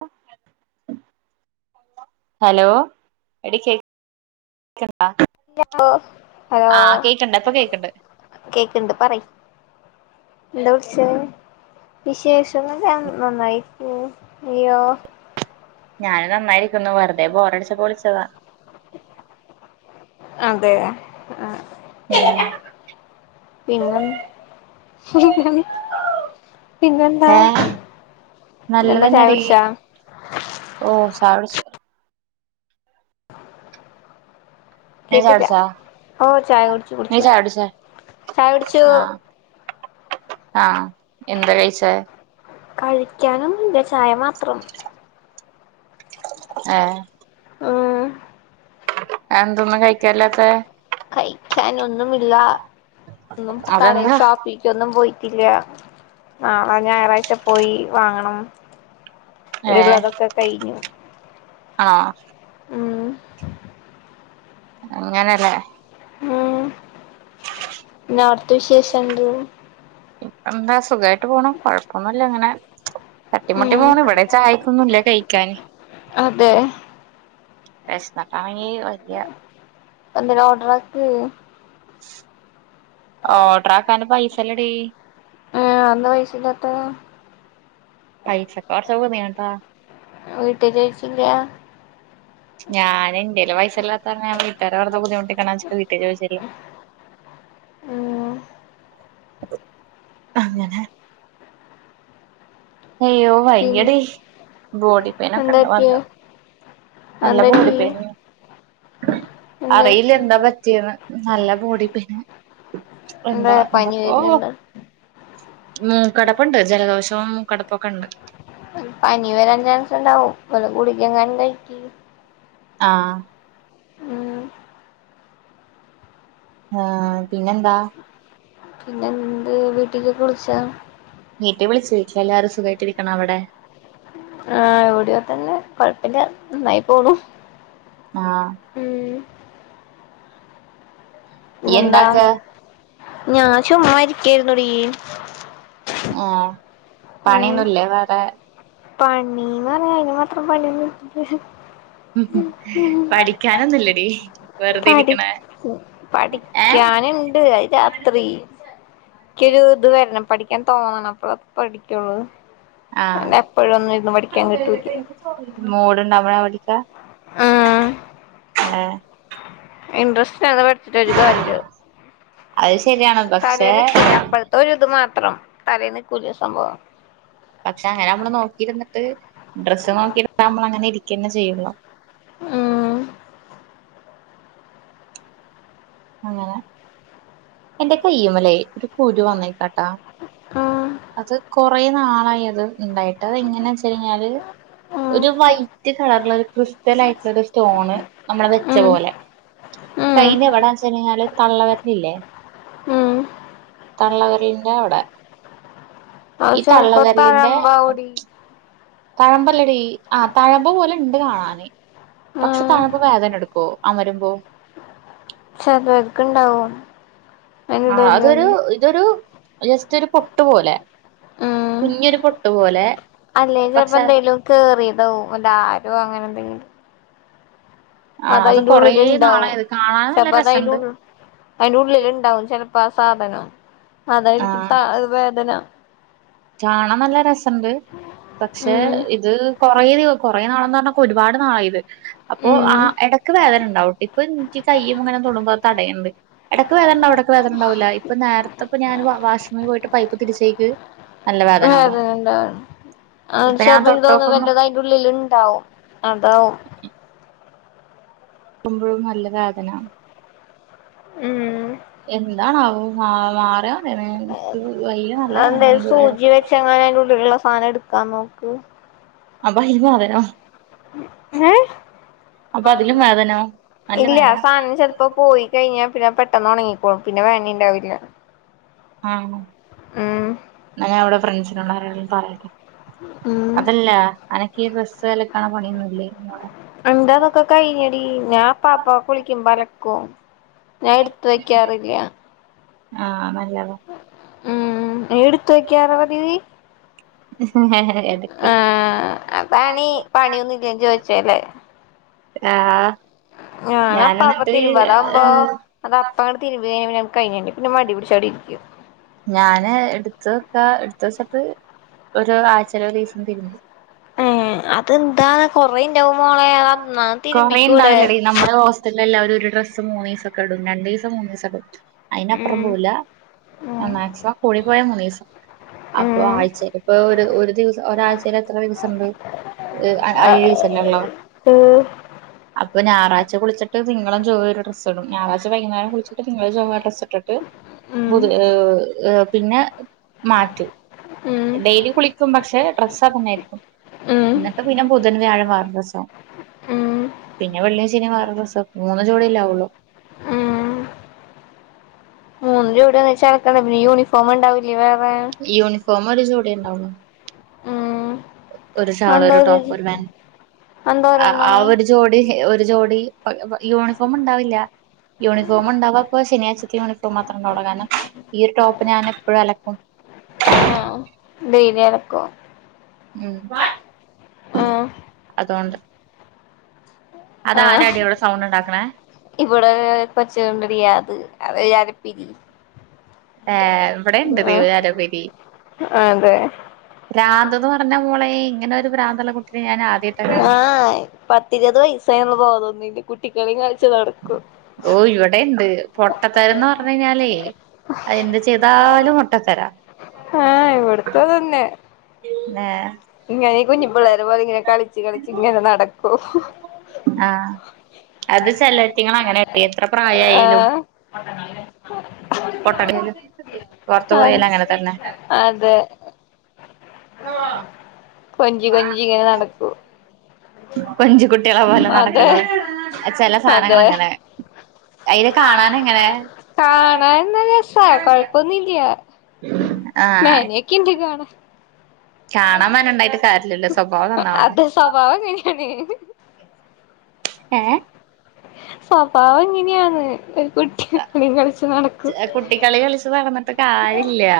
ഓ [unintelligible] hello എടി കേക്ക് ക്ക്ണ്ടാ ഓ ഹലോ ആഹ് കേക്ക്ണ്ട് ഇപ്പൊ കേക്ക്ണ്ട് കേക്ക്ണ്ട് പറയ് എന്താ വിളിച്ചേ വിശേഷം ഒന്നുല്ല നന്നായി പോവും ഇയ്യോ ഞാനും ന്നായിരിക്കുന്നു വെറുതെ ബോർ അടിച്ചപ്പോ വിളിച്ചതാ അതെ ആഹ് [unintelligible] പിന്നെന്ത് പിന്നെന്താ എന്താ ചായ നല്ലതെന്നെടീ കുടിച്ചാ ഓ ചായകുടിച്ച് ണ് നി ചായ കേട്ടില്ല കുടിച്ചോ ഓ ചായ കുടിച്ചു നീ കുടിച്ചു ചായ കുടിച്ചോ ചായ കുടിച്ചു ആഹ് എന്താ കഴിച്ചെ കഴിക്കാനൊന്നുല്ല ചായ മാത്രം [inaudible] ഏഹ് ഉം അതെന്താ ഒന്നും കഴിക്കാനില്ലാത്തെ കഴിക്കാനൊന്നുമില്ല ഒന്നും കട അതെന്താ ഷോ ക്കൊന്നും പോയിട്ടില്ല നാളെ ഞായറാഴ്ച പോയി വാങ്ങണം ഏഹ് ഇവിടെള്ളതൊക്കെ കഴിഞ്ഞു ആഹ് ഉം അങ്ങനെല്ലേ ഉം അവിട്ത്തെ വിശേഷം എന്ത്‌ എന്താ സുഖായിട്ട് പോണു കൊഴപ്പൊന്നുല്ല അങ്ങനെ തട്ടിമുട്ടി ഉം പോണ് ഇവിടെ ചായക്കൊന്നുല്ല കഴിക്കാന് അതെ വിശന്നിട്ടാണെങ്കി വയ്യ എന്തെലും ഓർഡറാക്ക് ഓഡറാക്കാന് പൈസല്ലടീ ഏഹ് ന്നാ വിശന്നോട്ടെ പൈസക്ക് കുറച്ച് ബുദ്ധിമുട്ടാ വീട്ടിൽ ചോയിച്ചില്ല [inaudible] ഞാന് ഇന്റെല് പെെസല്ലാത്താകാരണം ഞാൻ വീട്ടുകാരെ വെറുതെ ബുദ്ധിമുട്ടിക്കണ്ടാച്ച്ട്ട് വീട്ടി ചോദിച്ചില്ല ഉം അങ്ങനെ ഹയ്യോ പിന്നെ വയ്യടീ ബോഡി പെയിനൊക്കെ എന്താ ഉണ്ട് പറ്റിയെ നല്ലോം നല്ല എന്താ പറ്റി ബോഡീപെയിൻ എന്തായി അറിയില്ല എന്താ പറ്റിയേന്ന് നല്ല ബോഡി പെയിൻ എന്താ പനി എന്താപ്പൊ വരുന്നുണ്ട് മൂക്കടപ്പുണ്ട് ജലദോഷവും മൂ കടപ്പൊക്കെ ഉണ്ട് പനി വരാൻ ചാൻസുണ്ടാവും വല്ല ഗുളിക എങ്ങാനും കഴിക്ക് ആഹ് ഉം ആഹ് പിന്നെന്താ പിന്നെണ്ട് വീട്ടിക്കൊക്കെ വിളിച്ചാ വീട്ടി വിളിച്ചു എല്ലാരും സുഖമായിട്ടിരിക്ക്ണ അവിടെ ആഹ് ഇവിടിം അങ്ങനെ തന്നെ കൊഴപ്പല്ല നന്നായി പോണു ആഹ് ഉം ഇയ്യ് പിന്നെന്താ എന്താക്ക ഞാൻ ചുമ്മായിരിക്കെയ്രുന്നെടീ ആഹ് പണിയൊന്നുല്ലേ വേറെ പണിന്ന് പറഞ്ഞ അതിന് മാത്രം പണിയൊന്നില്ല ഹ് ഹ് പഠിക്കാനൊന്നുല്ലടീ വെറുതെ ഇരിക്ക്ണെ ഉം പഠിക്കാന്ണ്ട് അത് രാത്രി ഇക്കൊരു ഇത് വരണം പഠിക്കാൻ തോന്നണം അപ്പളാ പഠിക്കൊള്ളൂ ആഹ് കിട്ടൂല മൂട്ണ്ടാവവോണ്ടീട്ടാ ആഹ് ആഹ് ഇൻട്രസ്റ്റവാതെ പഠിച്ചിട്ടൊരു കാര്യല്ല അത് ശരിയാണ് പക്ഷെ തരേന്ന്കെ അപ്പ ഒരിത് മാത്രം തലേന്ന് കൂല സംഭവം പക്ഷെ അങ്ങനെ അമ്മള് നോക്കിയിരുന്നിട്ട് ഡ്രസ്സ് നോക്കി നമ്മളങ്ങനെ ഇരിക്കന്നെ ചെയ്യുള്ളൂ ഉം അങ്ങനെ എന്റെ കയ്യുമലേ ഒരു കുരു വന്നേക്ക ട്ടാ ഉം അത് കൊറെ നാളായി അത് ഇണ്ടായിട്ട് അത് എങ്ങന വെച്ചഴിഞ്ഞാല് ഉം ഒരു വൈറ്റ് കളറില് ഒരു ക്രിസ്റ്റൽ ആയിട്ടുള്ള ഒരു സ്റ്റോണ് നമ്മള് വെച്ച ഉം പോലെ ഉം കയ്യിന്റെവടാൻചാ ചെന്നാല് തള്ളവെരലില്ലേ ഉം തള്ളവെരലിന്റെ അവിടെ അത് ഈ തള്ള ചെലപ്പോ വെരലിന്റെ തഴമ്പ ഓഹ് കൂടി തഴമ്പല്ലടി ആ തഴമ്പ് പോലെ ഇണ്ട് കാണാന് ഉം പക്ഷെ തഴമ്പ് വേദന എടു- ക്കു അമരുമ്പോ ചലവർക് ഇണ്ടാവും ആഹ് അതൊരു അതിനിടയിലൊന്ന് അതൊരു ജസ്റ്റ് ഒരു പൊട്ട് പോലെ കുഞ്ഞൊരു പൊട്ടു പോലെ അല്ലേൽ ചെൽപോ പക്ഷെ എന്തേലും കേറിയതാവും വല്ല ആരോ അങ്ങനെന്തെങ്കിലും ആഹ് അത് കൊറേ അതയിന്റുള്ളില് നാളായി ഇണ്ടാവും ഇത് കാണാൻ നല്ല ചൽപ്പഅതയിന്റെ രസണ്ട് ഉള്ളില് അയിന്റെുള്ളില് ഇണ്ടാവും ചെലപ്പ ആ സാധനം അതായിരിക്കും ത വേദന കാണാ നല്ല രസണ്ട് പക്ഷെ ഉം ഇത് കൊറെ കൊറെ നാളെന്ന് പറഞ്ഞ കൊരുപാട് നാളായി ഇത് അപ്പൊ ഉം ആ എടയ്ക്ക് വേദന ഇണ്ടാവും ഇപ്പൊ എനിക്ക് കയ്യുംതൊടുബോ ഇങ്ങനെ തടയണ് ണ്ട്. എടയ്ക്ക് വേദനിണ്ടാവും എടയ്ക്ക് വേദനണ്ടാവുല്ല ഇപ്പ നേരത്ത് പ്പ ഞാന് വാ വാഷ്റൂമി പോയിട്ട് പൈപ്പ് തിരിച്ചേക്ക് നല്ല വന്നു വേദന ഉണ്ടോ അഹ് ഇപ്പൊ ഞാൻ ചെൽപോ ഇന്ക് തോന്നുന്നത് തൊട്ടോക്കുമ്പോ വല്ലതും അയിന്റെ ഉള്ളിൽ ഇണ്ടാവും അതാവും [inaudible] ക്കുമ്പോഴും നല്ല വേദന ഉം എന്താണാവോ മാവ മാറിയാ മതയ്നി വയ്യ പു വയ്യാ നല്ല വേദനണ്ട് എടക്ക്‌ ചെങ്ങായിന്റുള്ളില്ല്ല സാനംഎടുക്കാ നോക്ക് ആഹ് ബഹിമോതര [unintelligible] ഏഹ് അപ്പൊ അതിലും വേദനോ നല്ല വേ ല്ലെ ആഹ് സാനം ചെലപ്പോ പോയി യി കയിഞ്ഞാ പിന്നെ പെട്ടെന്ന് ഒണങ്ങിക്കോളും പിന്നെ വേദനിണ്ടാവില്ല ആഹ് ഉം ന്ന ഞാനിവിടെ ഫ്രണ്ട്സിനോട് ആരേലും പറയട്ടെ അതല്ല അനക്കി ഡ്രസ് അലക്ക്‌ണ പണിയൊന്നുല്ലേ മോളെ അന്റെതൊക്കെ കയിഞ്ഞടി ഞാൻ അപ്പപ്പ കുളിക്കുമ്പ അലക്കു ഞാൻ എടുത്ത് വെക്കാറില്ല ആഹ് നല്ലതാ ഉം ഏടുത്തു വെക്കാറാ പതിവ് [inaudible] ആഹ് പണി പണിയൊന്നുല്ലേ ചോയിച്ചേല് ആഹ് ഞാനപ്പ ഞാന് അപ്പ എന്നിട്ട് തിരുമ്പ് അതാവുമ്പോ അത് അപ്പ ആണ് തിരുമ്പേനി പിന്നെ ആണ് കഴിഞ്ഞേനി പിന്ന മടി പിടിച്ചവിടെ ഇരിക്കും. ഞാന് എടുത്ത് വെക്ക എടുത്ത് വെച്ചിട്ട് ഒരു ആഴ്ചേലൊരീസം തിരുമ്പും. ഏഹ് അതെന്താ കൊറെണ്ടാവും മോളെ അയ് അന്നാന്ന് തിരുമ്പിക്കൂടെ ത്ത്ലെല്ലാവരും ഒരു ഡ്രസ്സ് മൂന്നീസൊക്കെ ഇടും രണ്ടീസം മൂന്നീസൊക്കെ പറ്റും. അയിനപ്പുറം ഉം പോവുല്ല മാക്സിമം കൂടി പോയാ മൂന്നീസം. അപ്പൊ ഉം ആഴ്ചേല് ഇപ്പൊ ഒര് ഒര് ദിവസം ഒരാഴ്ച്ചേല് എത്ര ദിവസണ്ട്? ഇഹ് ആഹ് ഏഴീസല്ലള്ളേ ഓഹ് അപ്പ ഞാറാഴ്ച്ച കുളിച്ചിട്ട് തിങ്കളും ചൊവ്വേ ഒരു ഡ്രസ്സ്ടും ഞാറാഴ്ച്ച വൈകുന്നേരം കുളിച്ചിട്ട് തിങ്കളും ചൊവ്വേം ആ ഡ്രസ്സ്ട്ട്ട്ട് ബുധ് ഏഹ് പിന്നെ മാറ്റും ഡെയ്ലി കുളി ക്കും പക്ഷെ ഡ്രസ്സ് അതെന്നായിര്ക്കും ഇന്നട്ട് പിന്നെ ബുധൻ വ്യാഴം വേറെ ഡ്രസ്സാവും. പിന്നെ വെള്ളീം ശെനിം വേറെ ഡ്രെസ്സ് വെക്കും മൂന്ന് ജോട്യല്ലേ ആവോള്ളു. മൂന്ന് ജോട്യാന്നെച്ച് അലക്കണ്ടെ പിന്ന യൂണിഫോമ്ണ്ടാവില്ല്യേ വേറെ യൂണിഫോമ് ഒര് ജോട്യേണ്ടാവോള്ളു. ഉം ഒരു ഷാളൊരു ടോപ്പ് ഒരു പാന്റ് അതെന്താ ആ ഒരെണ്ണം ഒരു ജോടി ഒര് ജോടി യൂണിഫോമ്ണ്ടാവില്ല യൂണിഫോമ്ണ്ടാവാപ്പൊ ശനിയാഴ്ച്ചത്തെ യൂണി ഫോം മാത്രണ്ടാവോള്ളൂ കാരണം ഈ ഒരു ടോപ്പ് ഞാന് എപ്പഴും അലക്കും. ആഹ് [unintelligible] ഉം, ആഹ് അതോണ്ട്. ആഹ് അതാരാടീ അവ്ടെ സൗണ്ട്ണ്ടാക്ക്ണേ? ഇവിടെ കൊച്ചുണ്ടെടീ അത് അത് ഒര് അര പിരി ഏഹ് ഇവടേണ്ടടീ ആഹ് ഒര് അര പിരി. അതെ ഭ്രാന്ത്ന്ന് പറഞ്ഞ മോളെ ഇങ്ങനെ ഒരു ഭ്രാന്ത്ള്ള കുട്ടിനെ ഞാനാദ്യാ ആഹ് പത്തിരുപത് വയസായിന്ന്ള്ള ബോധൊന്നുല്ല്യ കുട്ടികളിം കള്ച്ച് നടക്കും. ഓഹ് ഇവിടേണ്ട്, പൊട്ടത്തരന്ന് പറഞ്ഞെയ്ഞ്ഞാലേ അയ് എന്ത് ചെയ്താലും പൊട്ടത്തരാ ആഹ് ഇവിടുത്തൂ അതെന്നെ. ന്നെ ഇങ്ങനെ ഈ കുഞ്ഞു പിള്ളേരെ പോലെങ്ങനെ കളിച്ച് കളിച്ചിങ്ങനെ നടക്കൂ. ആ അത് ചെലേറ്റ്ങ്ങളങ്ങനേപ്പെ എത്ര പ്രായായാലും [inaudible] പൊട്ട [unintelligible] പൊറത്ത് അഹ് പോയലു അങ്ങനെ തന്നെ. അതെ [inaudible] കൊഞ്ചി കൊഞ്ചിങ്ങനെ നടക്കൂ. കൊഞ്ചി കുട്ട്യേളെ പോലെ അതെ നടക്കണേ അയ് ചെല അതെ സാനങ്ങളങ്ങനേ അയ്നെ കാണാനെങ്ങനെ? കാണാൻ നല്ല രസാ മേനേക്കെണ്ട് കാണാ, കാണാൻ മനണ്ടായിട്ട് കാര്യല്ലല്ലോ സ്വഭാവം നന്നാവണ്ടേ അത സ്വഭാവങ്ങന്യാണ്. ഏഹ്? സ്വഭാവം അങ്ങന്യാന്ന് ഒരു കുട്ടി കള്യും കള്ച്ച് നട അയ് കുട്ടിക്കളി കളിച്ച് നടന്ന്ട്ട് കാര്യല്ല്യ.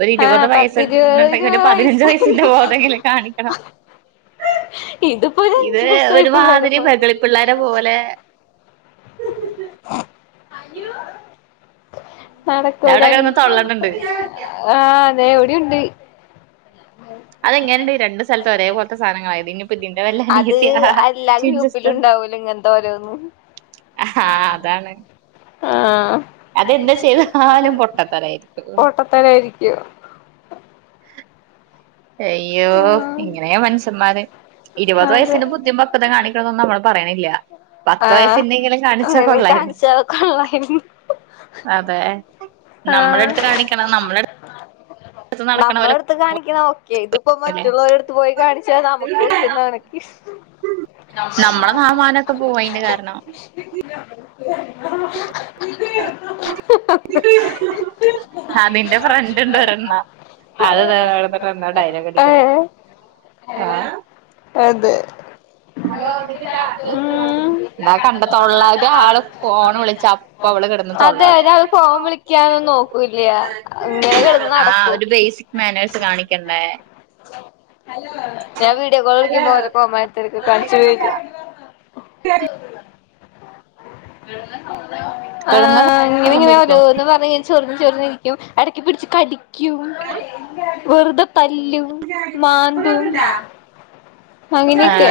ഒരു ഇരുപത് ആഹ് പത്തിരുപത് വയസ്ന്ന്ണ്ടെങ്കില് ഒരു ഇരുപത് പതിനഞ്ച് വയസ്സിന്റെ വയസ്സുണ്ട് ബോധെങ്കിലും കാണിക്കണം. ഇതിപ്പോ ഒരു ഇത് അഞ്ചു വയസ്സായ പിള്ളേരെ ഒരുമാതിരി പോലെ വെകളിപ്പിള്ളാരെ പോലെ [inaudible] നടക്കൂല്ല അവിടെ കിടന്ന് തൊള്ളണുണ്ട് ആഹ് അതെ ഇവിട്യൂണ്ട്. അതെങ്ങനെണ്ട് രണ്ട് സ്ഥലത്ത് ഒരേ പോലത്തെ സാധനങ്ങളായത് ഇനിയിപ്പോ ഇതിന്റെ വല്ല [inaudible] അത് അനിയത്തിയാ എല്ലാ ഗ്രൂ പ്പലൂണ്ടാവൂലോ ഇങ്ങൻത്തെ ഓരോന്ന് ഹാ അതാണ്. ആഹ്, അതെന്ത് ചെയ്താലും പൊട്ടത്തരായിരിക്കും പൊട്ടത്തരായിരിക്കും അയ്യോ ആഹ് ഇങ്ങനെയാ മനുഷൻമാര് ഇരുപത് അതെ വയസ്സിന്റെ ബുദ്ധീം പക്വതേം കാണിക്കണന്നൊന്നും അമ്മള് പറയണില്ല്യ പത്ത് വയസിൻ്റെ എങ്കിലും കാണിച്ചാ കൊള്ളായിരുന്നു ഹാ കൊള്ളായിരുന്നു അതെ ആഹ് നമ്മളെടുത്ത് കാണിക്കണം നമ്മളെടു നമ്മളെടുത്ത് കാണിക്കണ ഓക്കെ ഇതിപ്പോ ല്ലേ മറ്റുള്ളവരടുത്ത് പോയി കാണിച്ചാ നമുക്കും ഇല്ലെ നാണക്കേട് ഞമ്മടെ നാണോം മാനോം ഒക്കെ പോയി ഇത് കാരണം അതെ അതിന്റെ ഫ്രണ്ട് ഉണ്ട് ഒരെണ്ണം അത് ദേ അവിടെ നിന്നിട്ടെന്തോ ഡയലോഗ് അടിക്കുന്ന് ഏഹ് അതെ ഉം എന്നാ കണ്ട തൊള്ള ഒരാള് ഫോണ് വിളിച്ച അപ്പ അവള് കിടന്ന് അതെ തൊള്ളാടും ഒരാള് ഫോൺ വിളിക്ക ക്കതൊന്ന് നോക്കൂല്യ ഇങ്ങനെ കെടന്ന് ആഹ് നടക്കും ഒരു ബേസിക് മാനേഴ്സ് കാണിക്കണ്ടേ ഞാൻ വീഡിയോ കോള് വിളിക്കുമ്പോ ഓരോ കോമാളിത്തരൊക്കെ കാണിച്ചു വരും [unintelligible] കിടന്ന ആഹ് ഇങ്ങനെ സൗണ്ടിരിക്കും ഇങ്ങനെയോരോന്ന് പറഞ്ഞ് ചൊറിഞ്ഞ് ചൊറിഞ്ഞിരിക്കും എടയ്ക്ക് പിടിച്ച് കടി ക്കും വെറുതെ തല്ലും മാന്തും അങ്ങിനെയൊക്കെ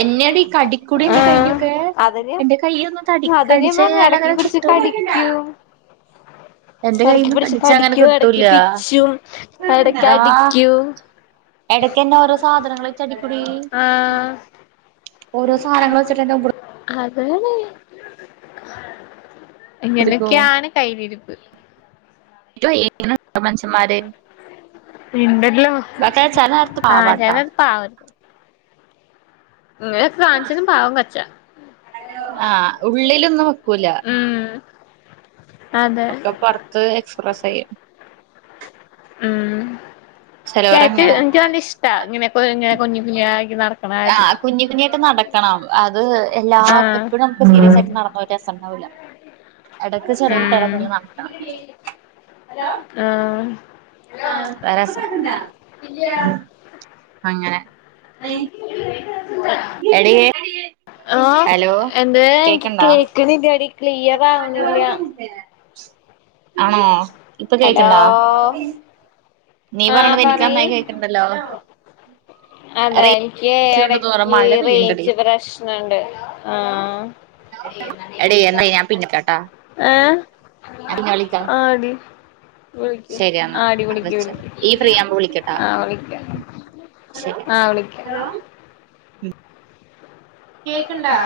എന്നെയെടീ കടിക്കൂടി എൻ്റെ കൈയൊക്കെ അതന്നെ എന്റെ കൈയൊന്ന് കടി അതന്നെ ഞാൻ കടിച്ചു പറഞ്ഞെ എടക്ക് കഴിഞ്ഞാലങ്ങനെ പിടിച്ച് കടിക്കും എന്റെ എടക്ക് കയ്യിൽന്ന് പിടിച്ച് കടിച്ചാ അങ്ങനെ കടിക്കും എടക്ക് കിട്ടൂലാ പിച്ചും എടക്ക് ആഹ് അടിക്കും എടയ്ക്കെന്നെ ഓരോ സാധനങ്ങള് വെച്ചടിക്കൂടി ആ ഓരോ സാധനങ്ങള് വച്ചിട്ടെന്നെ ഉപ അതാണ് ക്കും ഇങ്ങനെയൊക്കെയാണ് കയ്യിലിരുപ്പ് എനിക്ക് വയ്യ ഇങ്ങനെ ഉണ്ടോ മനുഷ്യന്മാര് നിന്നല്ലോ ഇതൊക്കെ ചില നേരത്ത് ആഹ് പാവാട്ടാ ഞാനിപ്പോ [unintelligible] ഇങ്ങനെ കാണിച്ചാലും പാവം കൊച്ചാ ആഹ് ഉള്ളിലൊന്നും വെക്കൂല ഉം അതെ ഒക്കെ പൊറത്ത് എക്സ്പ്രസ് ചെയ്യും ഉം ക്യാറ്റ് ചെലോരങ്ങനെ എനിക്ക് നല്ല ഇഷ്ടാ ഇങ്ങനെ കൊഞ്ഞി കൊഞ്ഞികുഞ്ഞിയായി ഇങ്ങ് നടക് ആഹ് കുഞ്ഞീട്ട് വീണ്ടും നടക്കണം അത് എല്ലാം ആഹ് എപ്പഴും നമുക്ക് സീരിയസ് ആയിട്ട് നടന്ന രസണ്ടാവില്ല എടക്ക് ചെറിയ കുട്ടികളെ ഉം പോലെ നടക്കണം ആഹ് അതാ രസം അങ്ങനെ എടിയേ ആഹ് എന്തേ എനിക്ക് കേക്ക്ണില്ല എടി ക്ലിയർ ആവ്ണില്ല. ആണോ, ഇപ്പൊ ഹലോ കേക്ക്ണ്ടോ? നീ ആഹ് പറിണത് എനിക്ക് പറയ് നന്നായി കേക്ക്ണ്ടല്ലോ. അതെ. ഇൻക്ക്യ് റേഞ്ച് കൊണ്ട് തോന്നുണു എടക്ക് മഴ പെയ്യ്ണ്ടടി റേഞ്ച് പ്രശ്നണ്ട് ആഹ്. എടീ എന്നാ ഞാൻ പിന്നെ വിളിക്കാട്ടാ ഏഹ്? ഞാൻ പിന്നെ വിളിക്കാം ആഹ് ടി വിളിക്ക് ശരി എന്നാ ആഹ് ടി വിളിക്ക് വെച്ചോ വിളിക്ക്. ഈ ഫ്രീയാവുമ്പോ വിളിക്കട്ടാ ആഹ് വിളിക്ക്യാ ശരി ആഹ് വിളിക്ക്യാ. കേക്ക്ണ്ടോ?